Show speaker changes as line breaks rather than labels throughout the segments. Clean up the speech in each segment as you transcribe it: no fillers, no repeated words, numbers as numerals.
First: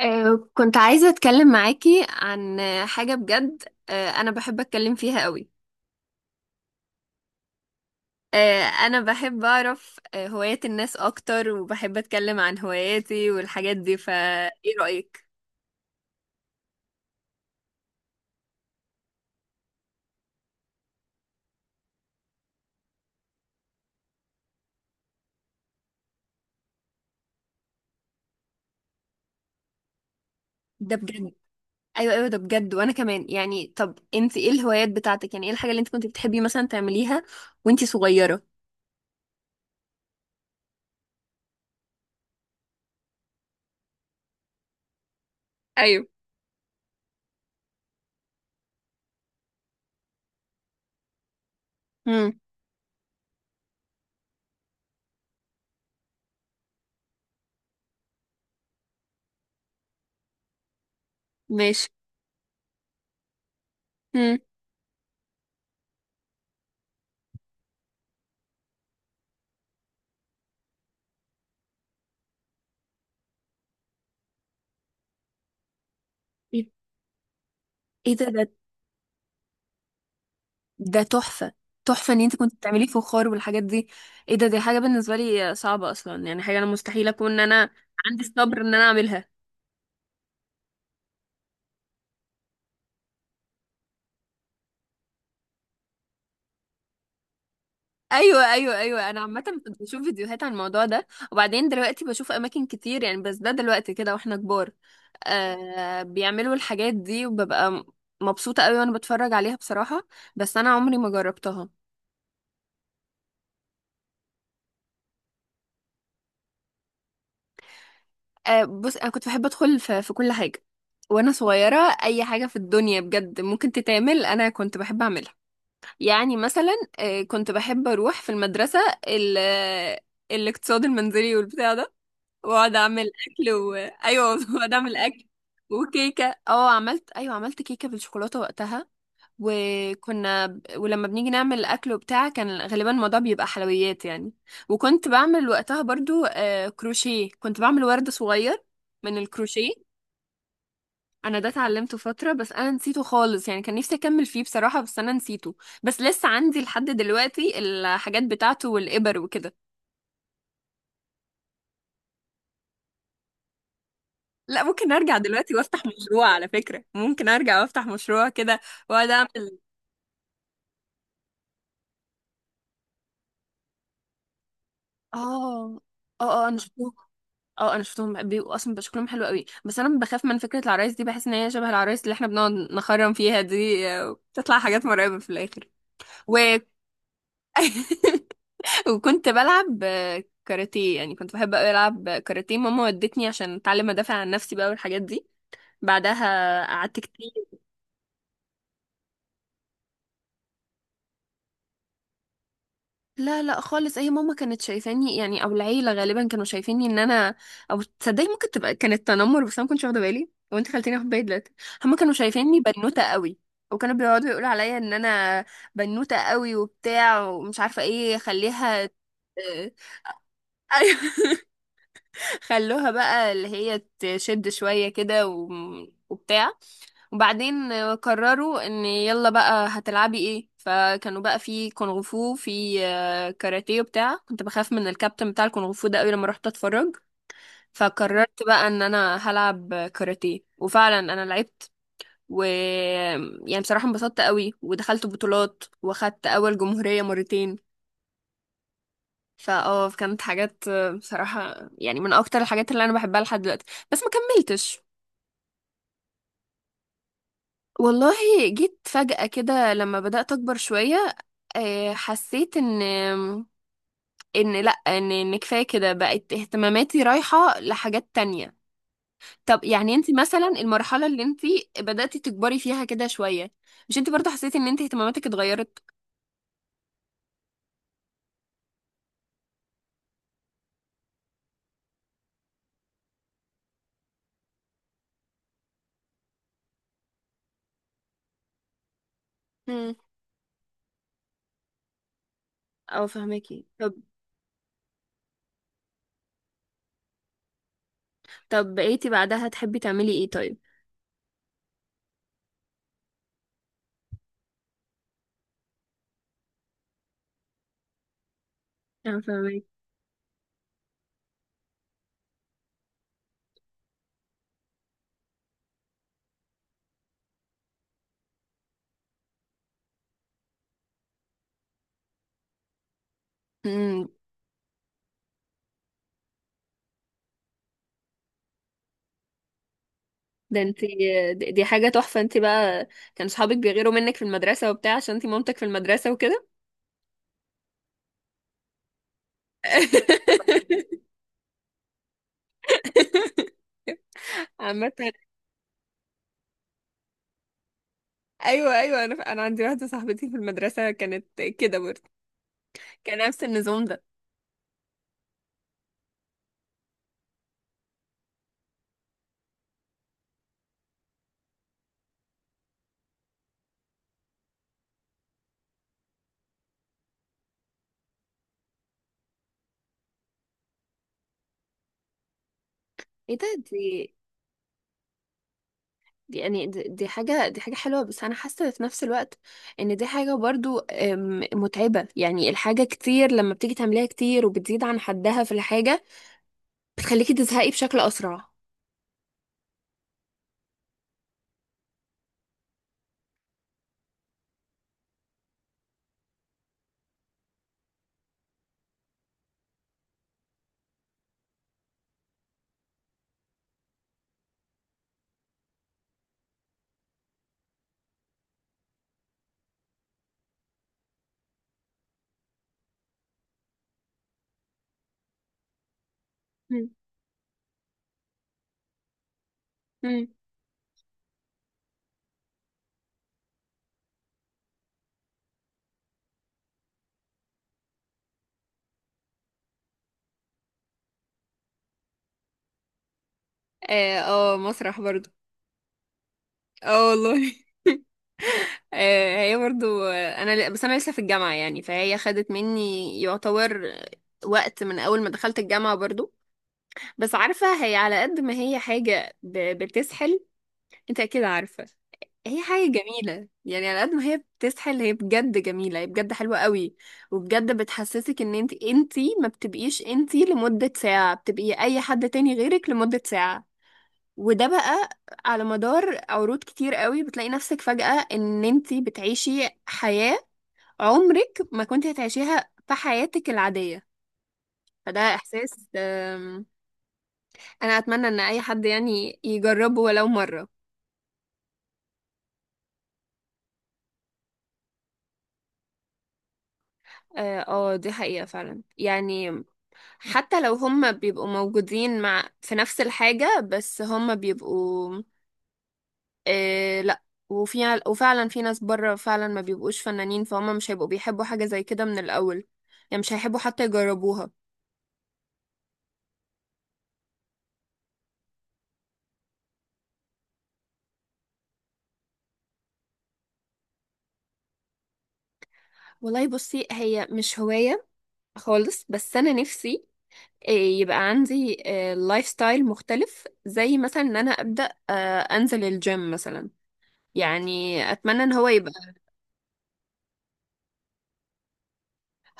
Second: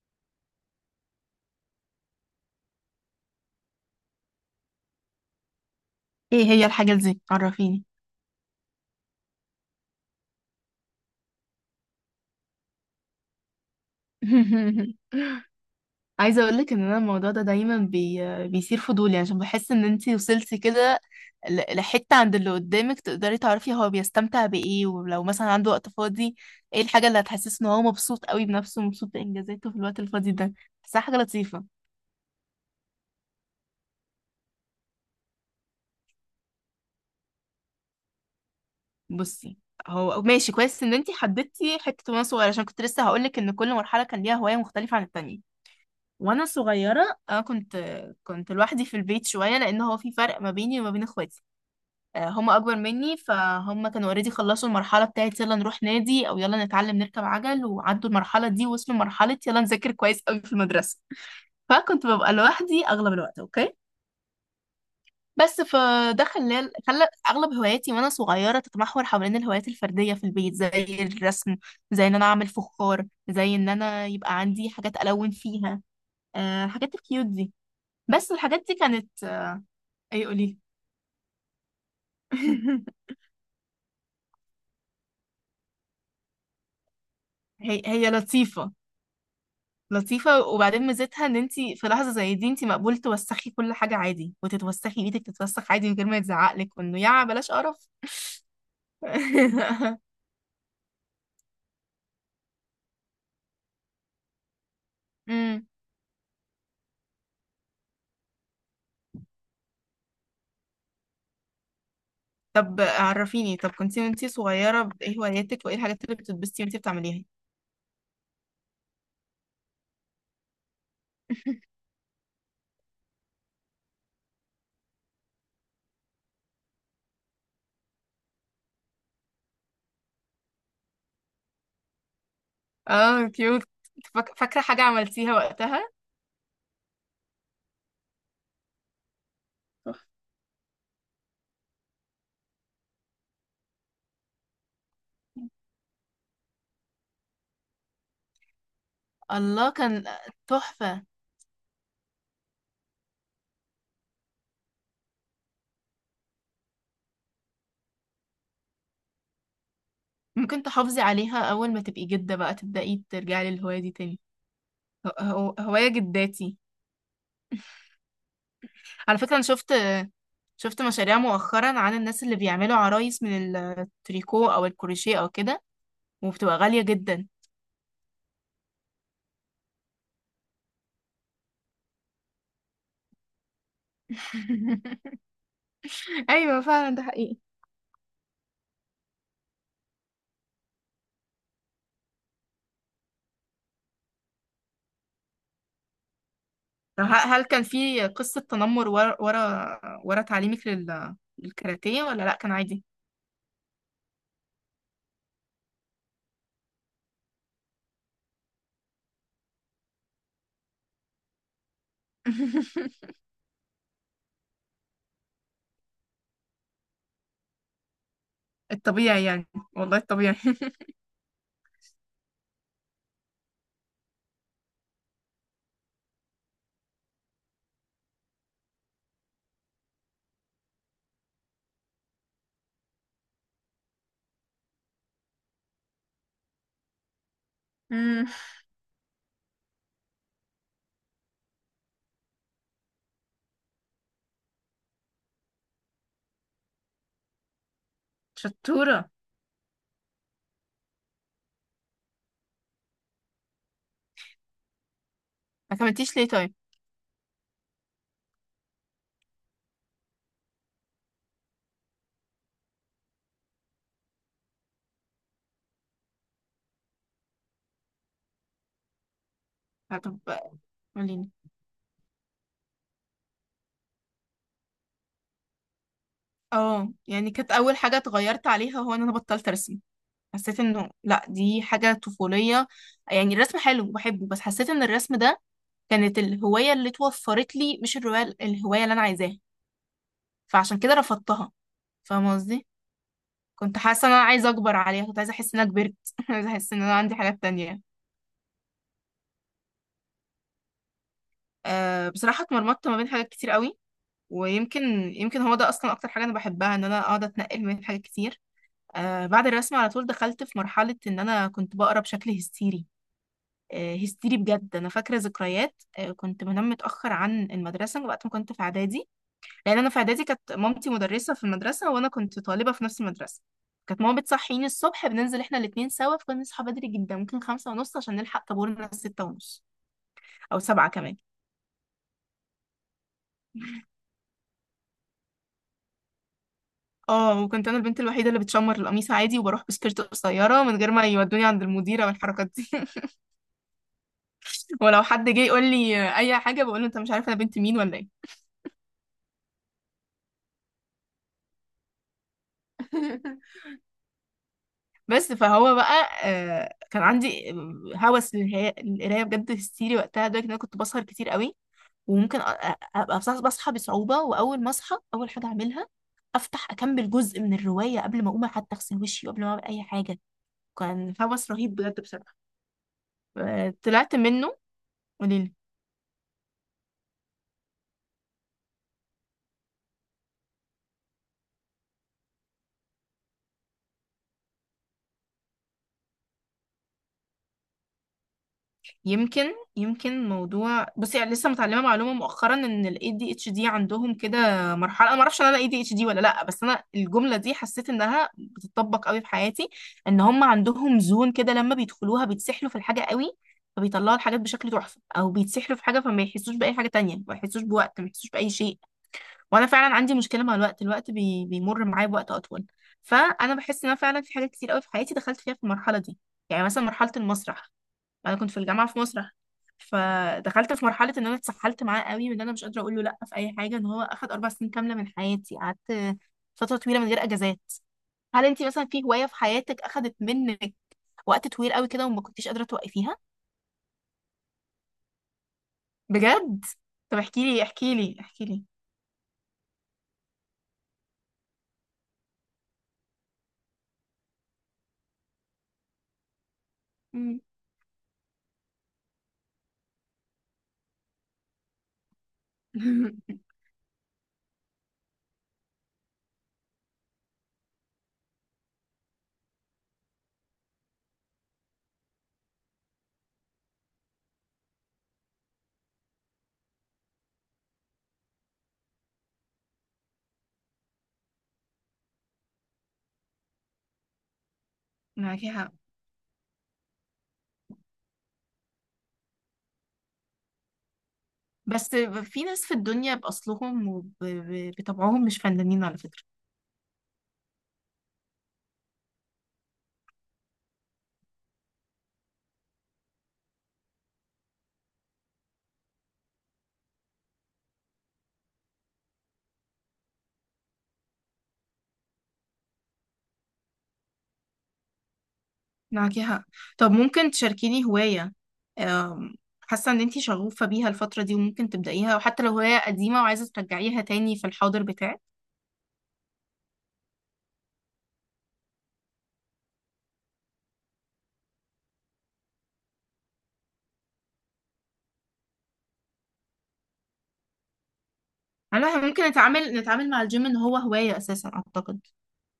كنت عايزة أتكلم معاكي عن حاجة بجد. أنا بحب أتكلم فيها قوي.
ايه هي الحاجة دي، عرفيني.
أنا بحب أعرف هوايات الناس أكتر وبحب أتكلم عن هواياتي والحاجات دي، فإيه رأيك؟
عايزة اقولك ان انا الموضوع ده دايما بيثير فضولي، عشان بحس ان انتي وصلتي كده لحتة عند اللي قدامك، تقدري تعرفي هو بيستمتع بايه، ولو مثلا عنده وقت فاضي، ايه الحاجة اللي هتحسسه ان هو مبسوط قوي بنفسه ومبسوط بانجازاته في الوقت الفاضي ده.
ده
بحسها حاجة
بجد.
لطيفة.
أيوة أيوة، ده بجد. وأنا كمان يعني، طب أنت إيه الهوايات بتاعتك؟ يعني إيه الحاجة اللي أنت كنت بتحبي مثلا تعمليها وأنت صغيرة؟
بصي، هو ماشي كويس ان انتي حددتي حتة وانا صغيرة، عشان كنت لسه هقولك ان كل مرحلة كان ليها هواية مختلفة عن التانية.
ايوه.
وانا صغيره، كنت لوحدي في البيت شويه، لان هو في فرق ما بيني وما بين اخواتي.
امم.
هم اكبر مني، فهم كانوا اوريدي خلصوا المرحله بتاعت يلا نروح نادي او يلا نتعلم نركب عجل، وعدوا المرحله دي وصلوا مرحله يلا نذاكر كويس قوي في المدرسه.
ماشي.
فكنت ببقى لوحدي اغلب الوقت. اوكي،
امم.
بس فده خلى اغلب هواياتي وانا صغيره تتمحور حوالين الهوايات الفرديه في البيت، زي الرسم، زي ان انا اعمل فخار، زي ان انا يبقى عندي حاجات الون فيها،
إيه،
الحاجات الكيوت دي.
إيه ده
بس
ده
الحاجات دي كانت، اي قولي.
ده تحفة. تحفة ان انت كنت بتعملي فخار والحاجات دي. ايه ده، دي حاجة بالنسبة لي صعبة اصلا، يعني حاجة انا مستحيل اكون ان انا
هي
عندي الصبر
لطيفة.
ان انا اعملها.
لطيفة، وبعدين ميزتها ان انت في لحظة زي دي انت مقبول توسخي كل حاجة عادي، وتتوسخي ايدك تتوسخ عادي من غير ما يتزعقلك وانه يا بلاش قرف.
ايوه ايوه ايوه، انا عامة كنت بشوف فيديوهات عن الموضوع ده، وبعدين دلوقتي بشوف اماكن كتير يعني، بس ده دلوقتي كده واحنا كبار
امم
آه بيعملوا الحاجات دي، وببقى مبسوطة قوي وانا بتفرج عليها بصراحة. بس انا عمري ما جربتها.
طب عرفيني، طب كنتي وانتي صغيرة ايه هواياتك وايه الحاجات اللي بتتبسطي وانتي بتعمليها؟
آه، بص انا كنت بحب ادخل في كل حاجة وانا صغيرة. اي حاجة في الدنيا بجد ممكن تتعمل انا كنت بحب اعملها. يعني مثلا كنت بحب اروح في المدرسه ال- آه، الاقتصاد المنزلي والبتاع ده، واقعد اعمل
اه
اكل
كيوت.
و... ايوه
فاكرة
واقعد
حاجة
اعمل اكل
عملتيها وقتها؟
وكيكه. اه، عملت. ايوه، عملت كيكه بالشوكولاته وقتها.
تحفة.
ولما بنيجي نعمل اكل وبتاع كان غالبا الموضوع بيبقى حلويات يعني. وكنت بعمل وقتها برضو كروشيه، كنت بعمل ورد صغير من الكروشيه.
الله، كان تحفة.
انا ده اتعلمته فتره بس انا نسيته خالص، يعني كان نفسي اكمل فيه بصراحه بس انا نسيته. بس لسه عندي لحد دلوقتي الحاجات بتاعته والابر وكده.
ممكن تحافظي عليها، أول ما تبقي جدة بقى تبدأي ترجعي للهواية دي تاني.
لا، ممكن ارجع دلوقتي وافتح
هواية
مشروع، على
جداتي.
فكره ممكن ارجع وافتح مشروع كده واقعد
على فكرة أنا
اعمل.
شفت مشاريع مؤخرا عن الناس اللي بيعملوا عرايس من التريكو أو الكروشيه أو كده،
اه اه، اه
وبتبقى
انا
غالية
شفتهم.
جدا.
اه انا شفتهم بيبقوا اصلا، بيبقى شكلهم حلو قوي، بس انا بخاف من فكره العرايس دي، بحس ان هي شبه العرايس اللي احنا بنقعد نخرم فيها دي، بتطلع حاجات مرعبه في الاخر.
ايوه فعلا، ده حقيقي.
وكنت بلعب كاراتيه، يعني كنت بحب أوي ألعب كاراتيه. ماما ودتني عشان أتعلم أدافع عن نفسي بقى والحاجات دي. بعدها قعدت
طب
كتير.
هل كان في قصة تنمر ورا تعليمك للكاراتيه، ولا لأ كان عادي؟
لا لا خالص، هي ماما كانت شايفاني يعني، أو العيلة غالبا كانوا شايفيني إن أنا، أو تصدقي ممكن تبقى كانت تنمر بس أنا ما كنتش واخدة بالي، وأنت خلتيني آخد بالي دلوقتي. هما كانوا شايفيني بنوتة قوي، وكانوا بيقعدوا يقولوا عليا إن أنا بنوتة قوي وبتاع ومش عارفة إيه، خليها
الطبيعي يعني.
آه،
والله الطبيعي.
ايوه. خلوها بقى اللي هي تشد شوية كده و... وبتاع. وبعدين قرروا ان يلا بقى هتلعبي ايه، فكانوا بقى في كونغ فو في كاراتيه وبتاع. كنت بخاف من الكابتن بتاع الكونغ فو ده قوي لما رحت اتفرج،
أمم.
فقررت بقى ان انا هلعب كاراتيه، وفعلا انا لعبت. و يعني بصراحة انبسطت قوي ودخلت بطولات واخدت اول جمهورية مرتين.
شطورة.
فاه كانت حاجات بصراحة يعني من اكتر الحاجات اللي انا بحبها لحد دلوقتي، بس ما كملتش.
ما كملتيش ليه طيب؟
والله جيت فجأة كده لما بدأت أكبر شوية، حسيت إن، إن لأ إن إن كفاية كده، بقت اهتماماتي رايحة لحاجات تانية. طب يعني أنت
طب
مثلا المرحلة اللي
قوليلي.
أنت بدأتي تكبري فيها كده شوية، مش أنت برضه حسيتي إن أنت اهتماماتك اتغيرت؟
اه يعني كانت أول حاجة اتغيرت عليها هو إن أنا بطلت أرسم. حسيت انه لا، دي حاجة طفولية. يعني الرسم حلو وبحبه، بس حسيت ان الرسم ده كانت الهواية اللي توفرت لي، مش الرواية الهواية اللي انا عايزاها.
مم.
فعشان كده رفضتها، فاهمة قصدي؟
أه فهماكي.
كنت
طب
حاسة ان انا عايزة اكبر عليها، كنت عايزة احس ان انا كبرت. عايزة احس ان انا عندي حاجات تانية.
طب بقيتي بعدها تحبي تعملي إيه طيب؟
أه بصراحة اتمرمطت ما بين حاجات كتير قوي. ويمكن، هو ده اصلا اكتر حاجة انا بحبها، ان انا اقعد اتنقل ما بين حاجات كتير.
أه
أه بعد
فهماكي.
الرسم على طول دخلت في مرحلة ان انا كنت بقرا بشكل هستيري. هستيري بجد. انا فاكره ذكريات، كنت بنام متاخر عن المدرسه وقت ما كنت في اعدادي. لان انا في اعدادي كانت مامتي مدرسه في المدرسه، وانا كنت طالبه في نفس المدرسه. كانت
امم.
ماما بتصحيني الصبح، بننزل احنا الاتنين سوا، فكنا نصحى بدري جدا، ممكن 5:30 عشان نلحق طابورنا 6:30 او
ده انت،
7 كمان.
دي حاجة تحفة انت بقى. كان صحابك بيغيروا منك في المدرسة وبتاع عشان انت مامتك في المدرسة وكده.
اه وكنت انا البنت الوحيده اللي بتشمر القميص عادي وبروح بسكيرت قصيره من غير ما يودوني عند المديره والحركات دي.
عامة
ولو حد جه يقول لي اي حاجه بقول له انت مش عارف انا بنت مين ولا ايه؟
ايوه ايوه، انا ف... انا عندي واحده صاحبتي في المدرسه كانت كده برضه، كان نفس النظام ده.
بس فهو بقى، كان عندي هوس للقرايه بجد، هستيري وقتها، لدرجه ان انا كنت بسهر كتير قوي. وممكن ابقى بصحى بصعوبه، واول ما اصحى اول حاجه اعملها افتح اكمل جزء من الروايه قبل ما اقوم حتى اغسل وشي وقبل ما اعمل اي حاجه. كان هوس رهيب بجد بصراحه.
ايه ده، دي،
طلعت منه.
دي حاجة، دي حاجة حلوة، بس أنا حاسة في نفس الوقت إن دي حاجة برضو متعبة. يعني الحاجة كتير لما بتيجي تعمليها كتير وبتزيد عن حدها في الحاجة، بتخليكي تزهقي بشكل أسرع.
يمكن، موضوع، بصي، يعني لسه متعلمه معلومه مؤخرا ان ال ADHD عندهم كده مرحله. انا ما اعرفش ان انا ADHD ولا لا، بس انا الجمله دي حسيت انها بتطبق قوي في حياتي. ان هم عندهم زون كده لما بيدخلوها بيتسحلوا في الحاجه قوي، فبيطلعوا الحاجات بشكل تحفه، او بيتسحلوا في حاجه فما يحسوش باي حاجه تانية، ما يحسوش بوقت، ما يحسوش باي شيء. وانا فعلا عندي مشكله مع الوقت. الوقت بيمر معايا بوقت اطول. فانا بحس ان انا فعلا في حاجات كتير قوي في حياتي دخلت فيها في المرحله دي. يعني مثلا
مم.
مرحله المسرح، انا كنت في الجامعه في مسرح،
مم.
فدخلت في مرحله ان انا اتسحلت معاه قوي من ان انا مش قادره اقول له لا في اي حاجه، ان هو اخد 4 سنين كامله من حياتي. قعدت فتره طويله من غير اجازات. هل انت مثلا في هوايه في حياتك اخدت منك وقت طويل قوي كده وما كنتيش قادره توقفيها؟
اه مسرح برضه.
بجد
اه
طب احكي
والله
لي احكي لي احكي لي.
آه هي برضه، بس انا لسه في الجامعه يعني، فهي خدت مني يعتبر وقت من اول ما دخلت الجامعه برضه. بس
مم.
عارفة هي على قد ما هي حاجة ب... بتسحل، انت اكيد عارفة، هي حاجة جميلة، يعني على قد ما هي بتسحل هي بجد جميلة، هي بجد حلوة قوي. وبجد بتحسسك ان انت ما بتبقيش انت لمدة ساعة، بتبقي اي حد تاني غيرك لمدة ساعة. وده بقى على مدار عروض كتير قوي بتلاقي نفسك فجأة ان انت بتعيشي حياة عمرك ما كنت هتعيشيها في حياتك العادية. فده
معاكي حق.
احساس انا اتمنى ان اي حد يعني يجربه ولو مره.
بس في ناس في الدنيا بأصلهم وبطبعهم مش فنانين على فكرة.
اه، دي حقيقه فعلا يعني. حتى لو هم بيبقوا موجودين مع في نفس الحاجه، بس هم بيبقوا آه لا، وفي، وفعلا في ناس بره فعلا ما بيبقوش فنانين، فهم مش هيبقوا بيحبوا حاجه زي كده من الاول، يعني مش هيحبوا حتى يجربوها.
معاكي حق. طب ممكن تشاركيني هواية، أم، حاسة ان انتي شغوفة بيها الفترة دي وممكن تبدأيها، وحتى لو هواية قديمة وعايزة ترجعيها تاني في الحاضر بتاعك؟
والله بصي، هي مش هوايه خالص، بس انا نفسي يبقى عندي لايف ستايل مختلف، زي مثلا ان انا ابدا انزل الجيم مثلا. يعني اتمنى ان هو
انا،
يبقى،
إحنا ممكن نتعامل مع الجيم ان هو هواية اساسا اعتقد.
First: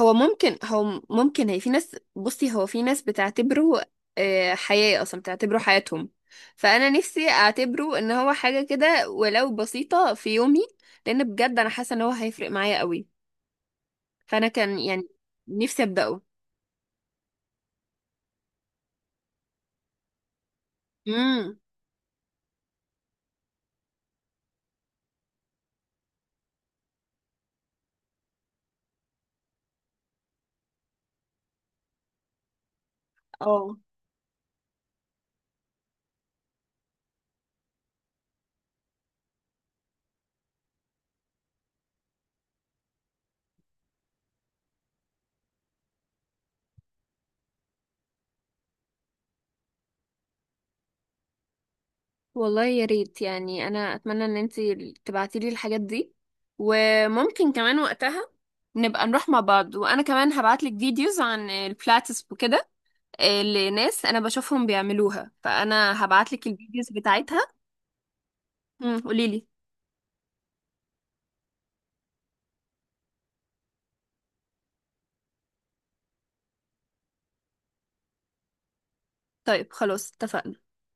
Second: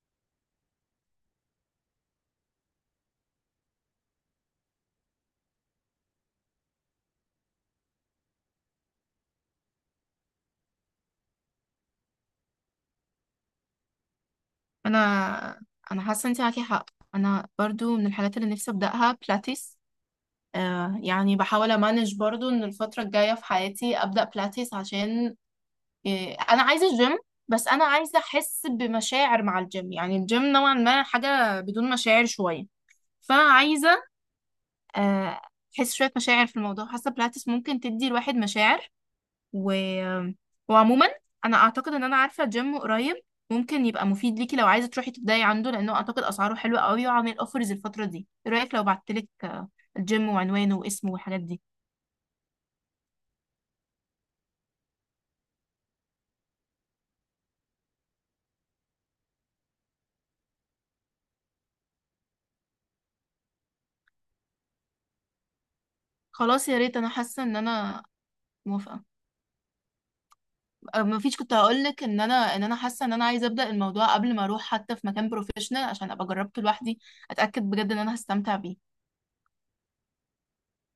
هو ممكن هو ممكن هي في ناس، بصي هو في ناس بتعتبره حياة اصلا، بتعتبره حياتهم. فانا نفسي اعتبره ان هو حاجة كده ولو بسيطة في يومي، لان بجد انا حاسة ان هو هيفرق معايا قوي. فانا كان يعني
انا
نفسي
انا
ابدأه.
حاسة انتي معاكي حق. انا برضو من الحاجات اللي نفسي ابدأها بلاتيس. آه يعني
امم.
بحاول امانج برضو ان الفترة الجاية في حياتي ابدأ بلاتيس، عشان إيه، انا عايزه الجيم. بس انا عايزه احس بمشاعر مع الجيم، يعني الجيم نوعا ما حاجه بدون مشاعر شويه، فانا
اه
عايزه آه، احس شويه مشاعر في الموضوع. حاسه بلاتس ممكن تدي الواحد مشاعر. و... آه، وعموما انا اعتقد ان انا عارفه جيم قريب ممكن يبقى مفيد ليكي لو عايزه تروحي تبداي عنده، لانه اعتقد اسعاره حلوه قوي وعامل اوفرز الفتره دي. ايه رايك لو بعتلك الجيم وعنوانه واسمه والحاجات دي؟
والله يا ريت، يعني انا اتمنى ان انتي تبعتي لي الحاجات دي، وممكن كمان وقتها نبقى نروح مع بعض، وانا كمان هبعت لك فيديوز عن البلاتس وكده، لناس انا بشوفهم بيعملوها فانا هبعتلك
خلاص يا
الفيديوز
ريت. انا حاسه
بتاعتها.
ان انا موافقه.
قوليلي.
ما فيش، كنت هقول لك ان انا حاسه ان انا عايزه ابدا الموضوع قبل ما اروح حتى في مكان بروفيشنال، عشان ابقى جربته لوحدي اتاكد بجد ان انا هستمتع بيه.
طيب خلاص، اتفقنا.